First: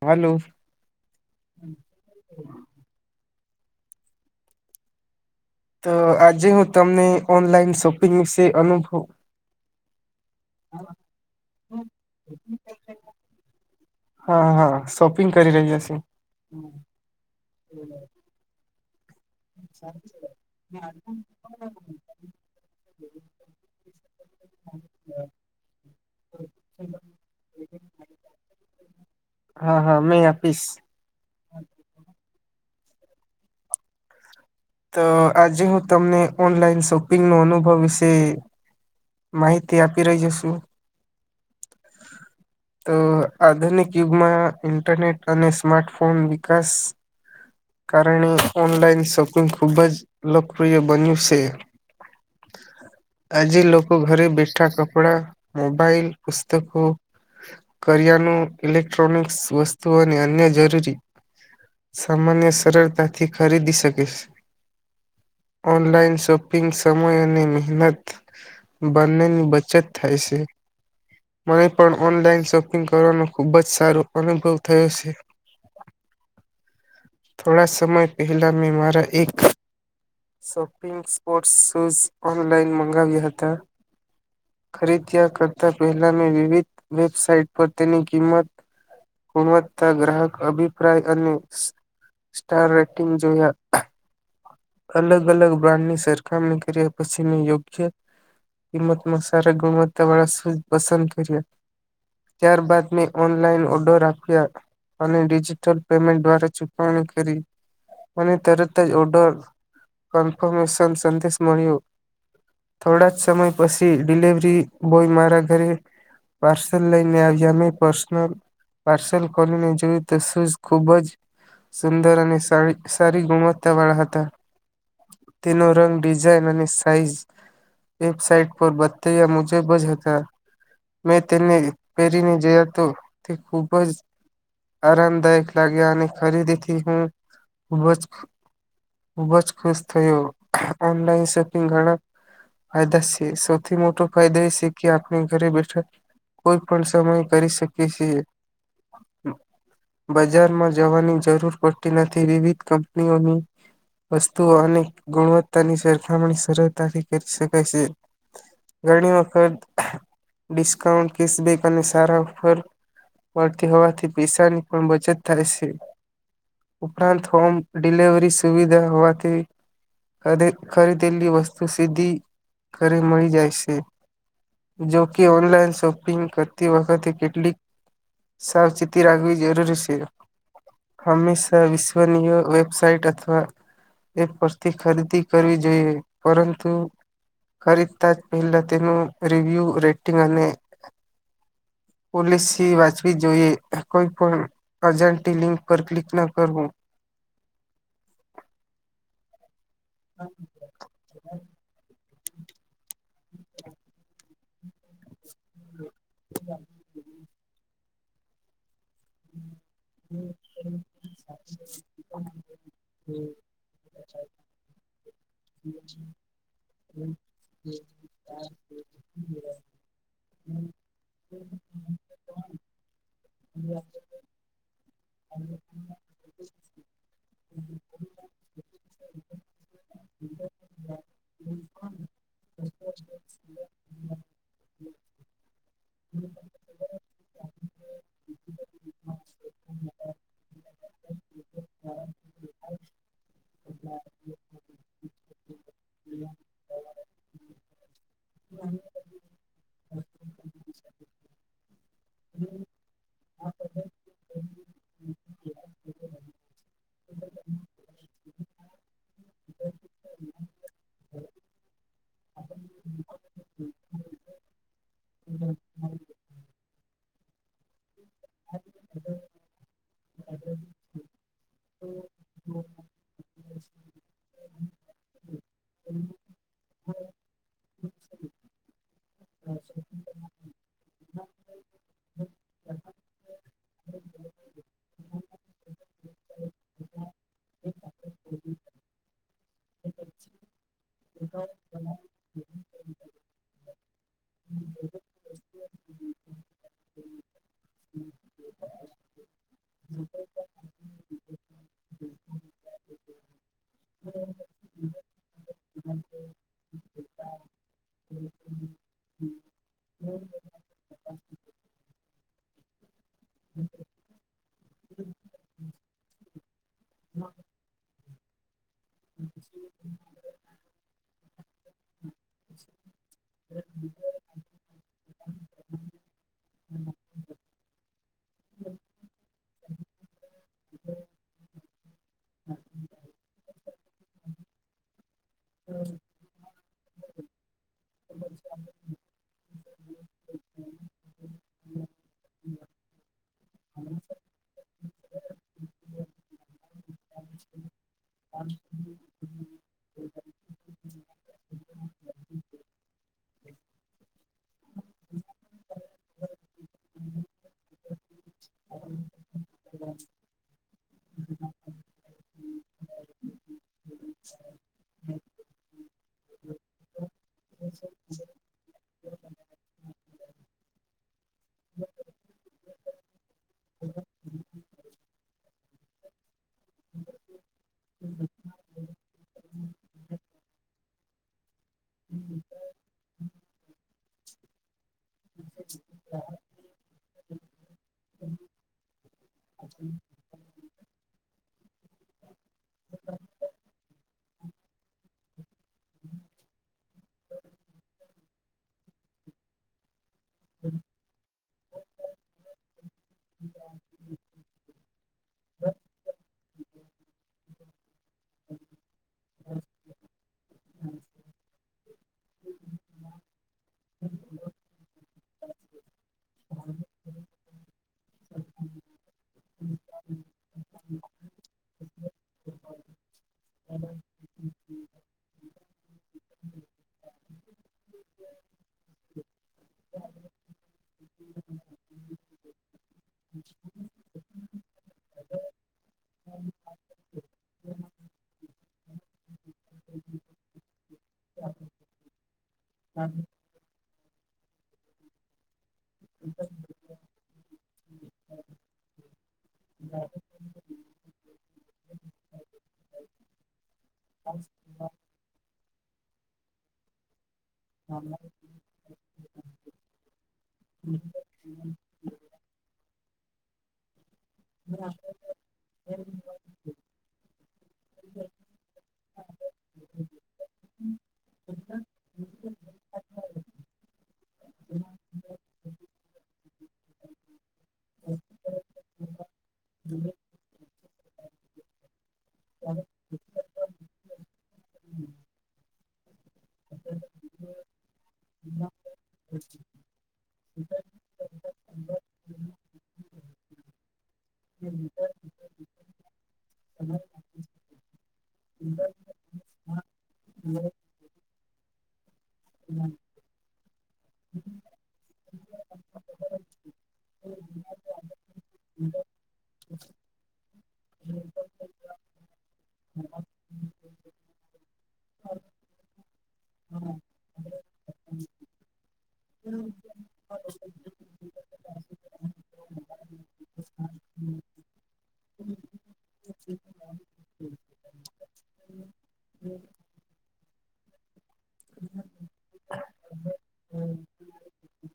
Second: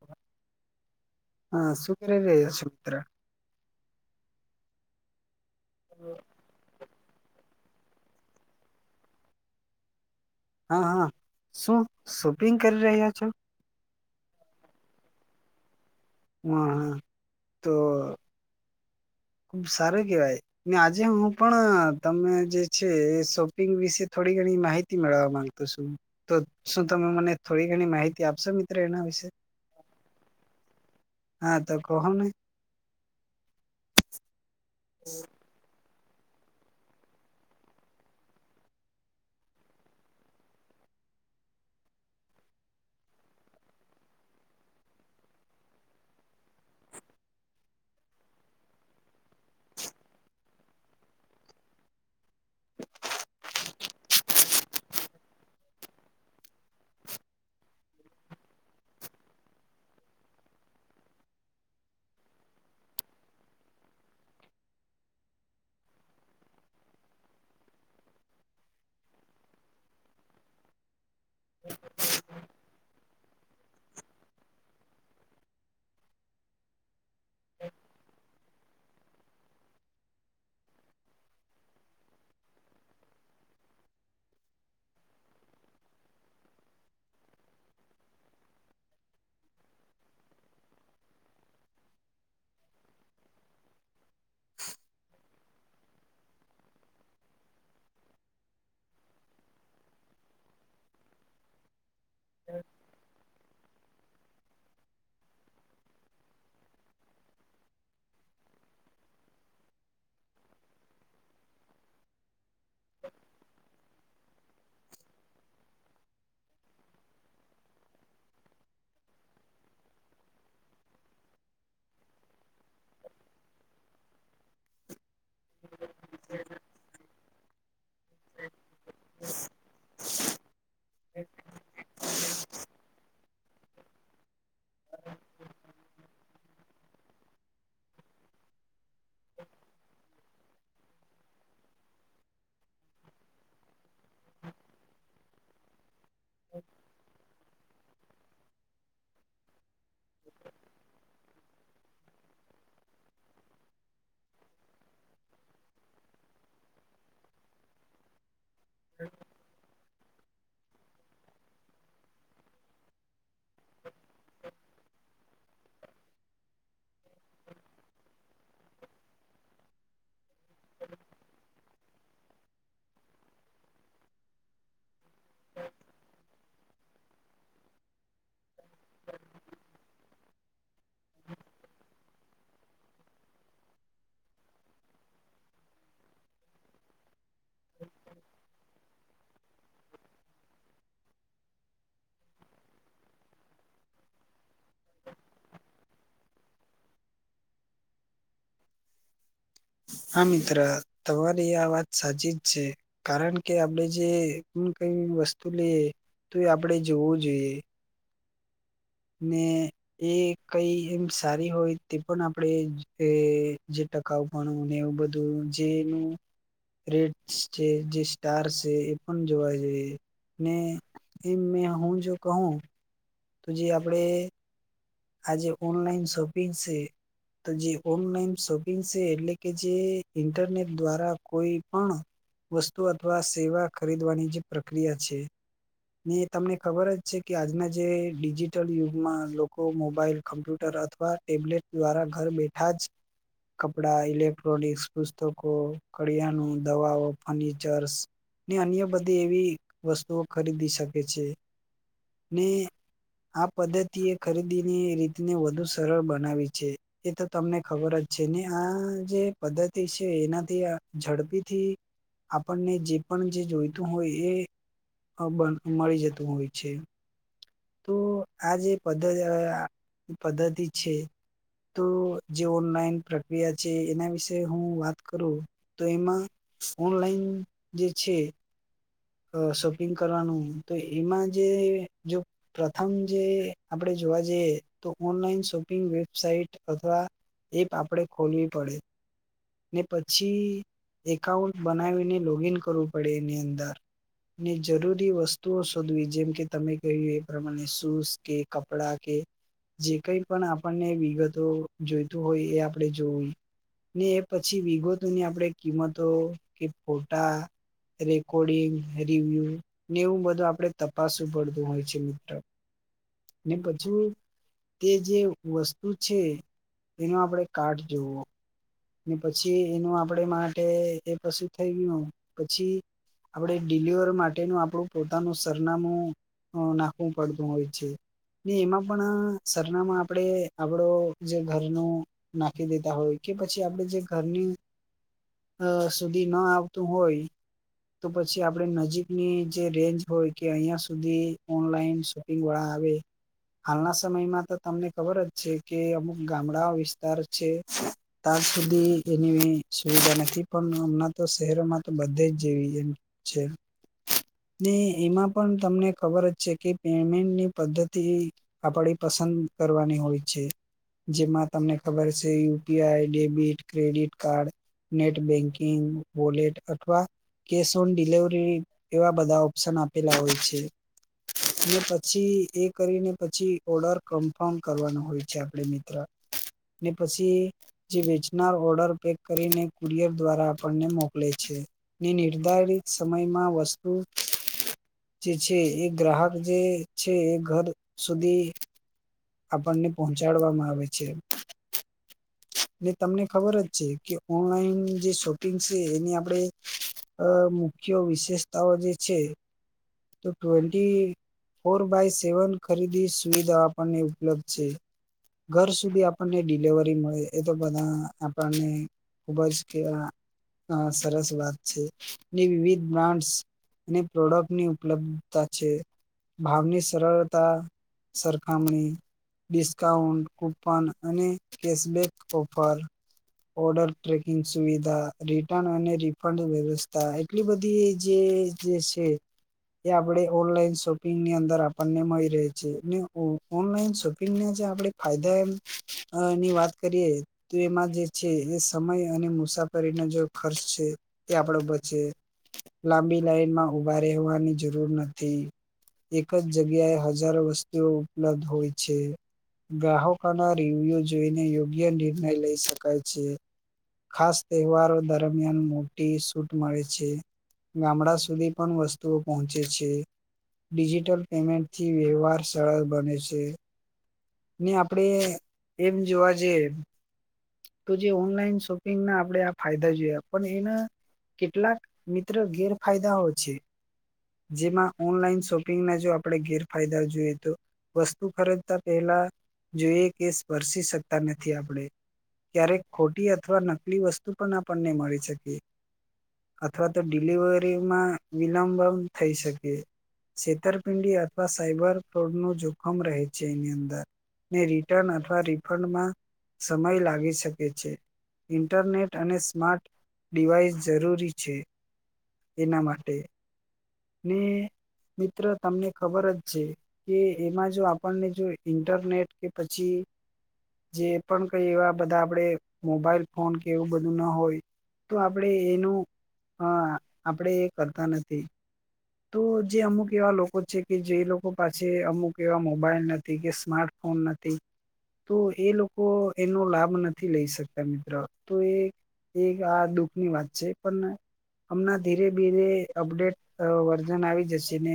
હાલો! હા, શું કરી રહ્યાં છે મિત્ર? તો આજે હું તમને ઓનલાઈન શોપિંગ વિશે અનુભવ હા હા. શું શોપિંગ કરી રહ્યા છો? હા હા શોપિંગ કરી રહ્યો છુ. વા હા. તો, સારું કેવાય! ને આજે હું પણ તમે જે છે, એ શોપિંગ વિશે થોડી ઘણી માહિત મેળવા માંગતો છું. તો, શું તમે મને થોડી ઘણી માહિતી આપશો મિત્રો એના વિશે? અમેય આપીશ. હા તો કહો મને. તો આજે હું તમને ઓનલાઈન શોપિંગ નો અનુભવ વિશે માહિતી આપી રહ્યો છું. [inaudible] અ આધુનિક યુગમાં ઇન્ટરનેટ અને સ્માર્ટફોન વિકાસ કારણે ઓનલાઈન શોપિંગ ખૂબ જ લોકપ્રિય બન્યું સે. આજે લોકો ઘરે બેઠા કપડા, મોબાઈલ, પુસ્તકો કરિયાનું, ઇલેક્ટ્રોનિક્સ વસ્તુ અને અન્ય જરૂરી સામાન્ય સરળતા થી ખરીદી શકે છે. ઓનલાઈન શોપિંગ સમય અને મહેનત બંનેની બચત થાય સે. મને પણ ઓનલાઈન શોપિંગ કરવાનો ખુબ જ સારો અનુભવ થયો છે. થોડા સમય પહેલાં, મેં મારા એક શોપિંગ સ્પોર્ટ્સ શૂઝ ઓનલાઈન મંગાવ્યા હતા. ખરીદ્યા કરતા પહેલા, મેં વિવિધ વેબસાાઈટ પર તેની કિંમત ગુણવત્તા, ગ્રાહક અભિપ્રાય અને સ્ટાર રેટિંગ જોયા. અલગ અલગ બ્રાન્ડની સરખામણી કર્યા પછી મેં યોગ્ય કિંમતમાં સારા ગુણવત્તા વાળા શૂઝ પસંદ કર્યા. ત્યાર બાદ મેં ઓનલાઈન ઓર્ડર આપ્યા. અને ડિજિટલ પેમેન્ટ દ્વારા ચુકવણી કરી. અને તરત જ ઓર્ડર કન્ફર્મેશન સંદેશ મળ્યો. થોડા જ સમય પસ ડિ -ડિલવરી બોય મારા ઘરે પાર્સલ લઈને આવ્યા. મેં પર્સનલ પાર્સલ ખોલીને જોયુ તો શુઝ ખુબ જ સુંદર અને સારી, સારી ગુણવત્તા વાળા હતા. તેનો રંગ, ડિઝાઇન અને સાઈઝ વેબસાઇટ પર બતાવ્યા મુજબ જ હતા. મેં તેને પેરીને જોયા તો તે ખુબ જ આરામદાયક લાગ્યા અને ખરીદીથી હું, ખૂબ જ ખુબ જ ખુશ થયો, ઓનલાઈન શોપિંગ ઘણા ફાયદા છે. સૌથી મોટો ફાયદો એ છે કે, આપણે ઘરે બેઠા કોઈ પણ સમય કરી શકે છે. બજારમાં જવાની જરૂર પડતી નથી, વિવિધ કંપનીઓની વસ્તુઓ અને ગુણવત્તાની સરખામણી સરળતાથી કરી શકાય છે. ઘણી વખત ડિસ્કાઉન્ટ, કેસબેક, અને સારા ઓફર મળતી હોવાથી, પૈસાની પણ બચત થાય છે. હે ઉપરાંત હોમ ડિલવરી સુવિધા હોવાથી ખદે-ખરીદેલી વસ્તુ સીધી ઘરે મળી જાય છે. જોકે ઓનલાઈન શોપિંગ કરતી વખતે, કેટલીક સાવચેતી રાખવી જરૂરી છે. હંમેશા વિશ્વનીય વેબસાઇટ અથવા એ પરથી ખરીદી કરવી જોઈએ. પરંતુ ખરીદતા જ પહેલા તેનું રિવ્યુ, રેટિંગ અને પોલિસી વાંચવી જોઈએ, કોઈ પણ અજાણી લિંક પર ક્લિક ના કરવું. હા મિત્ર, તમારી આ વાત સાચી જ છે. કારણ કે આપણેે જે એવું કઈ વસ્તુ લઈએ તો એ આપણડે જોવું જોઈએ. મેં એક કઈ એમ સારી હોય, તે પણ આપડે જે જે ટકાઉ ભણવું ને, એવું બધું જેનું રેડ છે, જે સ્ટાર છે, એ પણ જોવા જોઈએ ને એ મેં હા હું જો કઉં તો જે આપડે આ જે ઓનલાઈન શોપિંગ છે તો જે ઓનલાઈન શોપિંગ છે, એટલે કે, જે ઇન્ટરનેટ દ્વારા કોઈ પણ વસ્તુ અથવા સેવા ખરીદવાની જે પ્રક્રિયા છે ને તમને ખબર જ છે કે, આજના જે ડિજિટલ યુગમાં લોક કો મોબાઈલ, કમ્પ્યુટર અથવા ટેબલેટ દ્વારા ઘર બેઠા જ કપડા, ઇલેક્ટ્રોનિક, પુસ્તકો, કળિયાનું, દવાઓ, ફર્નિચર્સ ને અન્ય બધી એવી વસ્તુઓ ખરીદી શકે છે. ને આ પદ્ધતિ એક ખરીદી ની રીતને વધુ સરળ બનાવી છે. એ તો તમને ખબર જ છે ને, આ જે પદ્ધતિ છે, એનાથી ઝડપીથી આપણને જે પણ જે જોઈતું હોય એ મળી જતું હોય છે, તો આ જે પદ્ધતિ અ આ પદ્ધતિ છે. તો જે ઓનલાઈન પ્રક્રિયા છે, એના વિશે હું વાત કરું તો એમાં ઓનલાઈન જે છે. અ શોપિંગ કરવાનું, તો એમાં જે જો પ્રથમ જે આપણે જોવા જઈએ, તો ઓનલાઈન શોપિંગ વેબસાઇટ અથવા ઇફ આપડે ખોલવી પડે. ને પછી એકાઉન્ટ બનાવીને લોગીન કરવું પડે એની અંદર. ને જરૂરી વસ્તુઓ શોધવી જેમ કે તમે કહ્યું એ પ્રમાણે સૂઝ કે, કપડા કે જે કઈ પણ આપણને વિગતો જોઈતું હોય એ આપણે જોવી. ને એ પછી વિગતોની આપણે કિંમતો કે ફોટા રેકોર્ડિંગ રિવ્યુ ને એવું બધું આપણે તપાસવું પડતું હોય છે મિત્ર. ને પછી તે જે વસ્તુ છે એનો આપડે કાટૅ જોવો. ને પછી એનું આપડે માટે એ પશી થઈ ગયું. પછી આપડે ડિલિવર માટેનું આપણું પોતાનું સરનામું નાખવું અ પડતું હોય છે. ને એમાં પણ સરનામા આપડે આપડો જે ઘરનો નાખી દેતા હોય કે પછી આપણે જે ઘરની અ સુધી ન આવતું હોય, તો પછી આપડે નજીકની જે રેન્જ હોય કે અહિયાં સુધી ઓનલાઈન વા આવે, હાલના સમયમાં તો તમને ખબર જ છે, કે અમુક ગામડાઓ વિસ્તાર છે ત્યાં સુધી એની સુવિધા નથી પણ હમણાં તો શહેરોમાં તો બધે જ જેવી એમ. છે. ને એમાં પણ તમને ખબર જ છે, કે પેમેન્ટની પદ્ધતિ આપડી પસંદ કરવાની હોય છે, જેમાં તમને ખબર છે U P I debit, credit card, net banking wallet અથવા કેશ ઓન ડિલિવરી એવા બધા ઓપ્શન આપેલા હોય છે. પછી એ કરીને પછી ઓર્ડર કન્ફર્મ કરવાનો હોય છે આપડે મિત્ર. ને પછી જે વેચનાર ઓર્ડરપેક કરીને કુરિયર દ્વારા આપણ આપણને મોકલે છે. ને નિર્ધારિત સમયમાં વસ્તુ જે છે એ ગ્રાહક જે છે એ ઘર સુધી આપણને પહોંચાડવામાં આવે છે. ને તમને ખબર જ છે કે જે શોપિંગ છે એની આપડે અ મુખ્ય વિશેષતાઓ જે છે. તો ટ્વેન્ટી ફોર બાય સેવન ખરીદી સુવિધા આપ આપણને ઉપલબ્ધ છે ઘર સુધી આપણને ડિલવરી મળી રેય તો બધા આપણને ખુબ જ કેવા સરસ અ વાત છે. ની વિવિધ બ્રાન્ડસ અને પ્રોડક્ટની ઉપલબ્ધતા છે. ભાવની સરળતા સરક સરખામણી, ડિસ્કાઉન્ટ, કૂપન અને કેશબેક ઓફર ઓર્ડર ટ્રેકિંગ સુવિધા, રિટર્ન અને રિફન્ડ વ્યવસ્થા એટલી બધી જે જે છે. એ આપડે ઓનલાઈન શોપિંગની અંદર આપણને મળી રહે. રે છે. [inaudible] હમ ઓનલાઈન શોપિંગને જે આપણે ફાયદા એમ એની વાત કરીએ. તે એમાં જે છે એ સમય અને મુસાફરીનો જો ખર્ચ છે, એ આપડો બચે, લાંબી લાઈનમાં ઉભા રહેવાની જરૂર નથી. એક જ જગ્યાએ હજારો વસ્તુઓ ઉપલબ્ધ હોય છે. ગ્રાહકોના રિવ્ય જોઈને યોગ્ય નિર્ણય લઈ શકાય છે. ખાસ તહેવારો દરમિયા એમ મોટી સૂટ મળે છે. ગામડા સુધી પણ વસ્તુઓ પહોંચે છે. ડિજિટલ પેમેન્ટથી વ્યવહાર સરળ બને છે. ને આપડે એમ જોવા જઈએ. તો જે ઓનલાઈન શોપિંગના આપણે આ ફાયદા જોયા પણ એના કેટલાક મિત્ર ગેરફાયદાઓ છે. જેમાં ઓનલાઈન શોપિંગના જો આપણે ગેરફાયદા જોઈએ તો વસ્તુ ખરીદતા પહેલા જોઈએ કે સ્પર્શી શકતા નથી આપણે. ક્યારેક ખોટી અથવા નકલી વસ્તુ પણ આપણને મળી શકીએ. અથવા તો ડિલિવરીમાં વિલંબન થઈ શકે. છેતરપિંડી અથવા સાયબર ફ્રોડનો જો ખમ રહે છે એની અંદર. ને રિટર્ન અથવા રિફંડમાં સમય લાગી શકે છે. ઇન્ટરનેટ અને સ્માર્ટ ડિવાઇસ જરૂરી છે એના માટે. ને મિત્ર તમને ખબર જ છે કે એમાં જો આપણને જો ઇન્ટરનેટ કે પછી જે પણ કઈ એવા બધા આપણેે મોબાઈલ ફોન કે એવું બધું ના હોય. તો આપણે એનું અ આપણેે એ કરતા નથી. તો જે અમુક એવા લોકો કે જે લોકો પાસે અમુક કેવા મોબાઈલ નથી કે સ્માર્ટફોન નથી. તો એ લોકો એનો લાભ નથી લઈ શકતા મિત્ર. તો એ એ આ દુઃખની વાત છે. પણ હમણાં ધીરે ધીરે અપડેટ વર્ઝન આવી જશે ને.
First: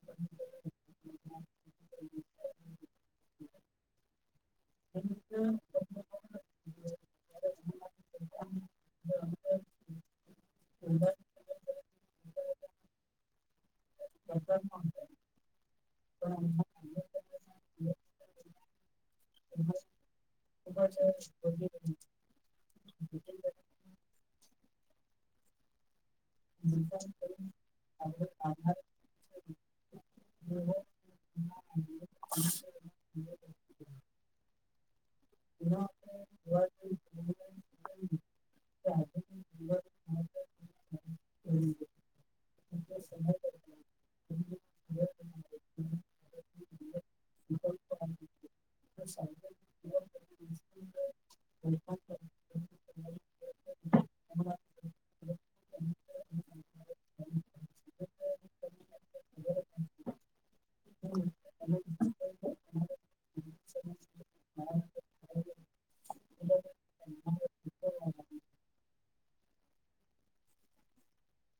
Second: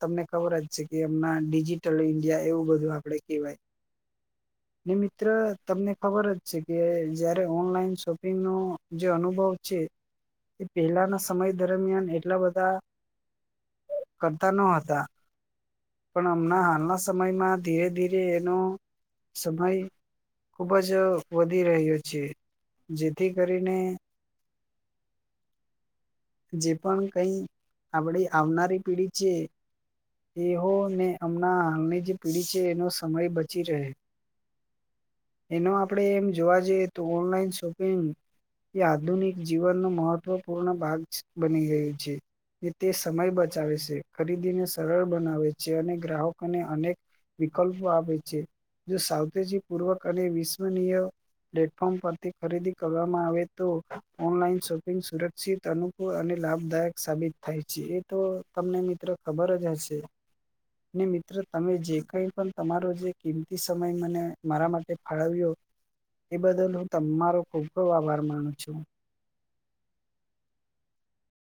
તમને ખબર જ છે કે એમના ડીજી ટલ ઇન્ડિયા એવું બધું આપડે કહેવાય. ને મિત્ર તમને ખબર જ છે કે જયારે ઓનલાઈન શોપિંગનો જે અનુભવ છે. એ પેલાના સમય દરમિયાન એટલા બધા કરતા ન હતા. પણ હમણા હાલના સમયમાં ધીરે ધીરે એનું સમય ખુબ જ વધી રહ્યો છે. જેથી કરીને જે પણ કઈ આપડી આવનારી પીડી છે. એહો ને અમણાં હાલની જે પીડી છે એનો સમય બચી રહ્યો. એનો આપડે એમ જોવા જઈએ તો ઓનલાઈન શોપિંગ એ આધુનિક જીવનનો મહત્વ પૂર્ણ ભાગ બની ગયું છે. એ તે સમય બચાવે છે, ખરીદીને સરળ બનાવે છે અને ગ્રાહકોને અનેક વિકલ્પો આપે છે. જો સાવચેતી પૂર્વક અને વિશ્વનીય પ્લેટફોર્મ પરથી ખરીદી કરવામાં આવે તો ઓનલાઈન શોપિંગ સુરક્ષિત અનુ અને લાભદાયક સાબિત થાય છે એ તો તમને મિત્ર ખબર જ હશે. ને મિત્ર તમે જે કઈ પણ તમારો જે કિંમતી સમય મને મારા માટે ફાળવ્યો. એ બદલ હું તમારો ખૂબ ખૂબ આભાર માનું છું.